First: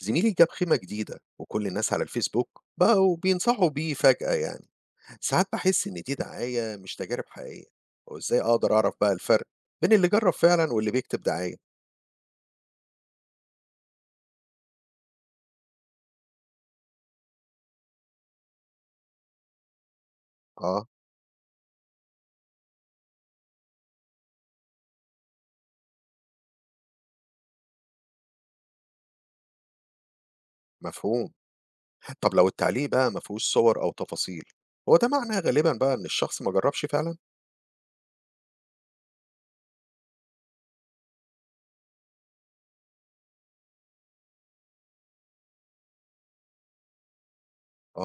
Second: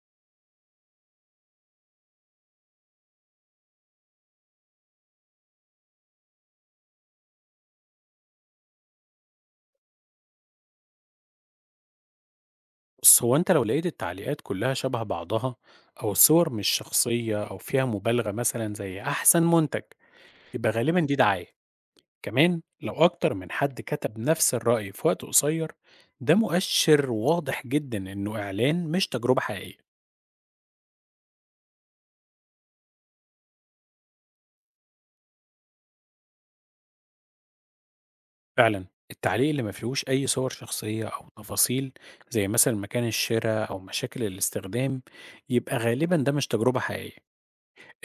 زميلي جاب خيمة جديدة وكل الناس على الفيسبوك بقوا بينصحوا بيه فجأة يعني. ساعات بحس إن دي دعاية مش تجارب حقيقية. وإزاي أقدر أعرف بقى الفرق بين اللي جرب فعلا واللي بيكتب دعاية؟ بص، هو انت لو لقيت التعليقات كلها شبه بعضها، او الصور مش شخصية او فيها مبالغة مثلا زي احسن منتج، يبقى آه. غالبا دي دعاية. كمان لو اكتر من حد كتب نفس الرأي في وقت قصير، ده مؤشر واضح جدا انه اعلان مش تجربة حقيقية. مفهوم. طب لو التعليق بقى ما فيهوش صور أو تفاصيل، هو ده معناه غالبا بقى إن الشخص ما جربش فعلا؟ فعلا، التعليق اللي ما فيهوش اي صور شخصية او تفاصيل، زي مثلا مكان الشراء او مشاكل الاستخدام، يبقى غالبا ده مش تجربة حقيقية.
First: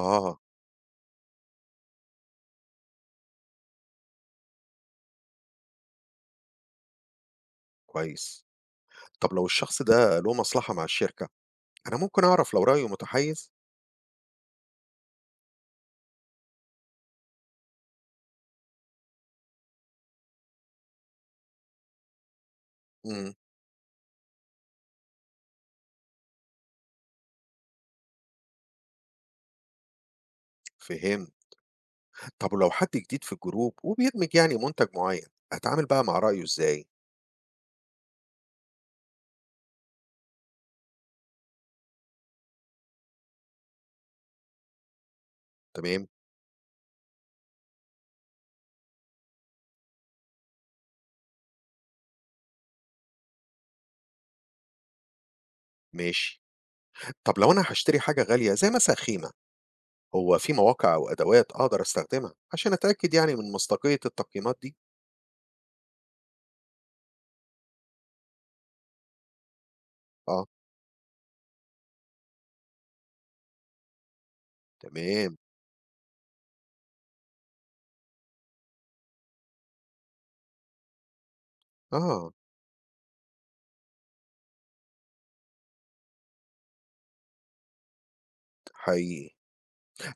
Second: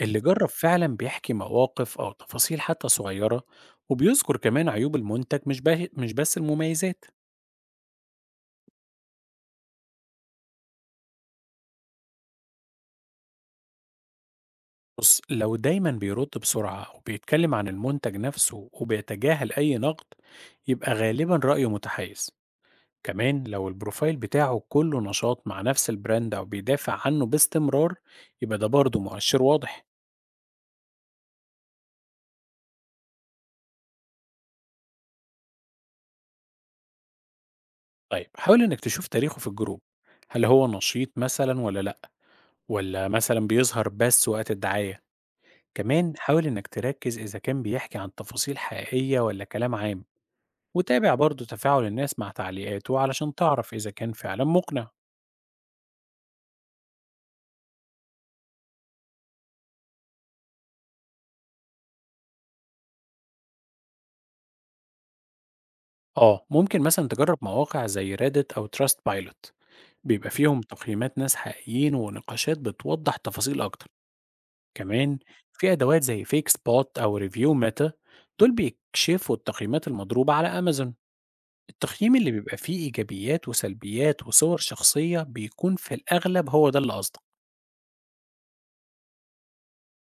اللي جرب فعلا بيحكي مواقف أو تفاصيل حتى صغيرة، وبيذكر كمان عيوب المنتج، مش بس المميزات. كويس. طب لو الشخص ده له مصلحة مع الشركة، أنا ممكن أعرف لو رأيه متحيز؟ بص، لو دايما بيرد بسرعة أو بيتكلم عن المنتج نفسه وبيتجاهل أي نقد، يبقى غالبا رأيه متحيز. امم. كمان لو البروفايل بتاعه كله نشاط مع نفس البراند أو بيدافع عنه باستمرار، يبقى ده برضه مؤشر واضح. فهم. طب لو حد جديد في الجروب وبيدمج يعني منتج معين، أتعامل بقى مع رأيه إزاي؟ طيب، حاول إنك تشوف تاريخه في الجروب، هل هو نشيط مثلا ولا لأ، ولا مثلا بيظهر بس وقت الدعاية. تمام، كمان حاول إنك تركز إذا كان بيحكي عن تفاصيل حقيقية ولا كلام عام، وتابع برضه تفاعل الناس مع تعليقاته علشان تعرف إذا كان فعلا مقنع. ماشي. طب لو أنا هاشتري حاجة غالية زي مثلًا خيمة، هو في مواقع أو أدوات أقدر أستخدمها عشان أتأكد يعني من مصداقية التقييمات دي؟ آه، ممكن مثلا تجرب مواقع زي ريدت أو تراست بايلوت، بيبقى آه، فيهم تقييمات ناس حقيقيين ونقاشات بتوضح تفاصيل أكتر. كمان تمام، في أدوات زي فيك سبوت أو ريفيو ميتا، دول بيكشفوا التقييمات المضروبة على أمازون. التقييم اللي آه، بيبقى فيه إيجابيات وسلبيات وصور شخصية بيكون في الأغلب هو ده اللي قصدك. حقيقي.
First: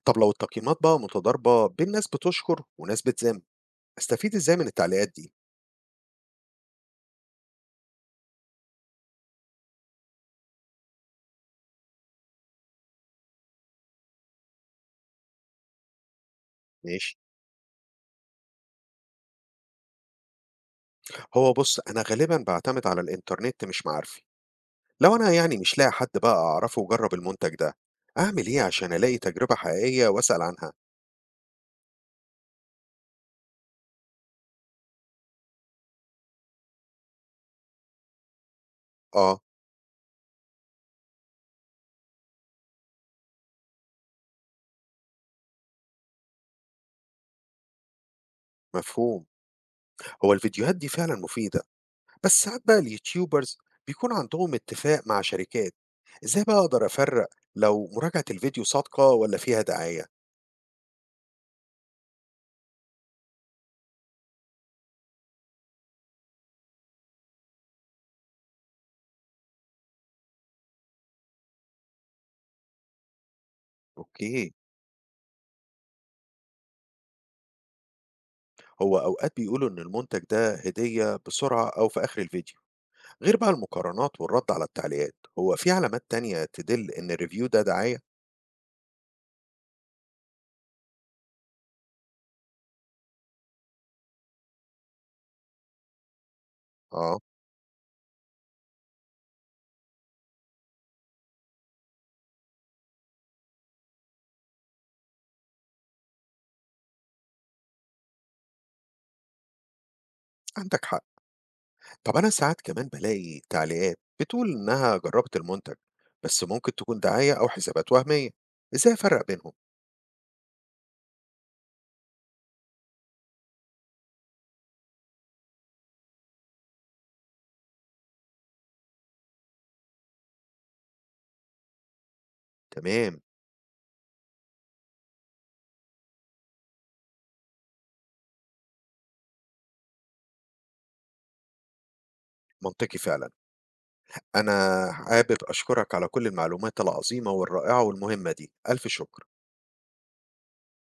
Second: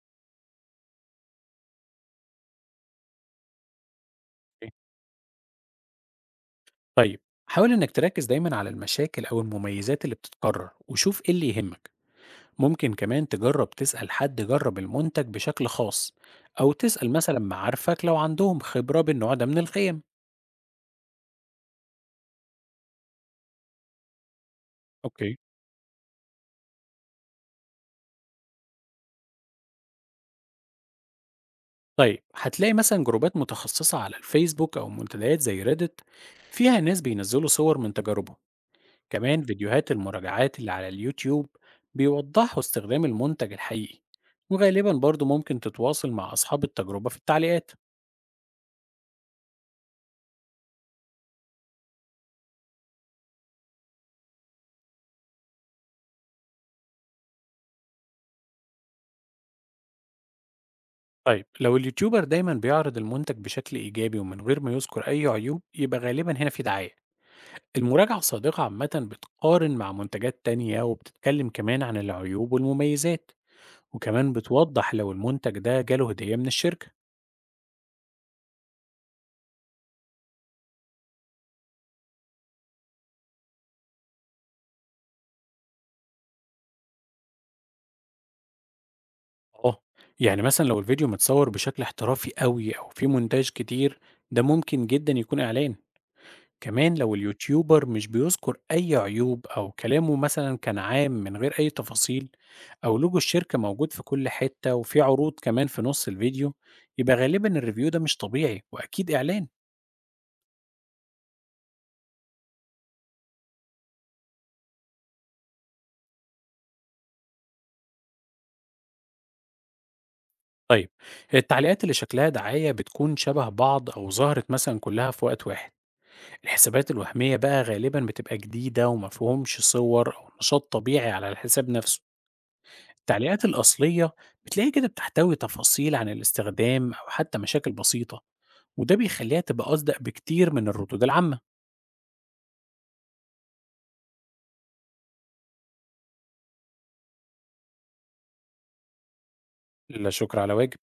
طب لو التقييمات بقى متضاربة بين ناس بتشكر وناس بتذم، أستفيد إزاي من التعليقات دي؟ طيب، حاول إنك تركز دايما على المشاكل أو المميزات اللي بتتكرر وشوف إيه اللي يهمك. ممكن كمان تجرب تسأل حد جرب المنتج بشكل خاص، أو تسأل ماشي. مثلا معارفك لو عندهم خبرة بالنوع ده من القيم. هو بُص، أنا غالبًا باعتمد على الإنترنت مش معارفي، لو أنا اوكي. يعني مش لاقي حد بقى أعرفه جرّب المنتج ده، أعمل إيه عشان ألاقي تجربة حقيقية وأسأل عنها؟ طيب، هتلاقي مثلا جروبات متخصصة على الفيسبوك أو منتديات زي ريدت، فيها ناس بينزلوا صور من تجاربهم. آه، كمان فيديوهات المراجعات اللي على اليوتيوب بيوضحوا استخدام المنتج الحقيقي، وغالبا برضو ممكن تتواصل مع أصحاب التجربة في التعليقات. مفهوم. هو الفيديوهات دي فعلًا مفيدة. بس ساعات بقى اليوتيوبرز بيكون عندهم اتفاق مع شركات. ازاي بقى اقدر افرق لو مراجعة الفيديو صادقة ولا فيها دعاية؟ طيب، لو اليوتيوبر دايما بيعرض المنتج بشكل إيجابي ومن غير ما يذكر أي عيوب، يبقى غالبا هنا في دعاية. المراجعة الصادقة عامة بتقارن مع منتجات تانية وبتتكلم كمان عن العيوب والمميزات، وكمان اوكي. بتوضح لو المنتج ده جاله هدية من الشركة. هو اوقات بيقولوا ان المنتج ده هدية بسرعة او في اخر الفيديو. غير بقى المقارنات والرد على التعليقات، هو في علامات تانية تدل ان الريفيو ده دعاية؟ اه، يعني مثلا لو الفيديو متصور بشكل احترافي قوي أو فيه مونتاج كتير، ده ممكن جدا يكون إعلان. كمان لو اه. اليوتيوبر مش بيذكر أي عيوب أو كلامه مثلا كان عام من غير أي تفاصيل، أو لوجو الشركة موجود في كل حتة وفي عروض كمان في نص الفيديو، يبقى غالبا الريفيو ده مش طبيعي وأكيد إعلان. عندك حق. طب انا ساعات كمان بلاقي تعليقات بتقول انها جربت المنتج، بس ممكن تكون دعاية او حسابات وهمية. ازاي افرق بينهم؟ طيب، التعليقات اللي شكلها دعاية بتكون شبه بعض أو ظهرت مثلا كلها في وقت واحد. الحسابات الوهمية بقى غالبا بتبقى جديدة ومفهومش صور أو نشاط طبيعي على الحساب نفسه. تمام. التعليقات الأصلية بتلاقي كده بتحتوي تفاصيل عن الاستخدام أو حتى مشاكل بسيطة، وده بيخليها تبقى أصدق بكتير من الردود العامة. منطقي فعلا. أنا حابب أشكرك على كل المعلومات العظيمة والرائعة والمهمة دي، ألف شكر. لا شكر على واجب.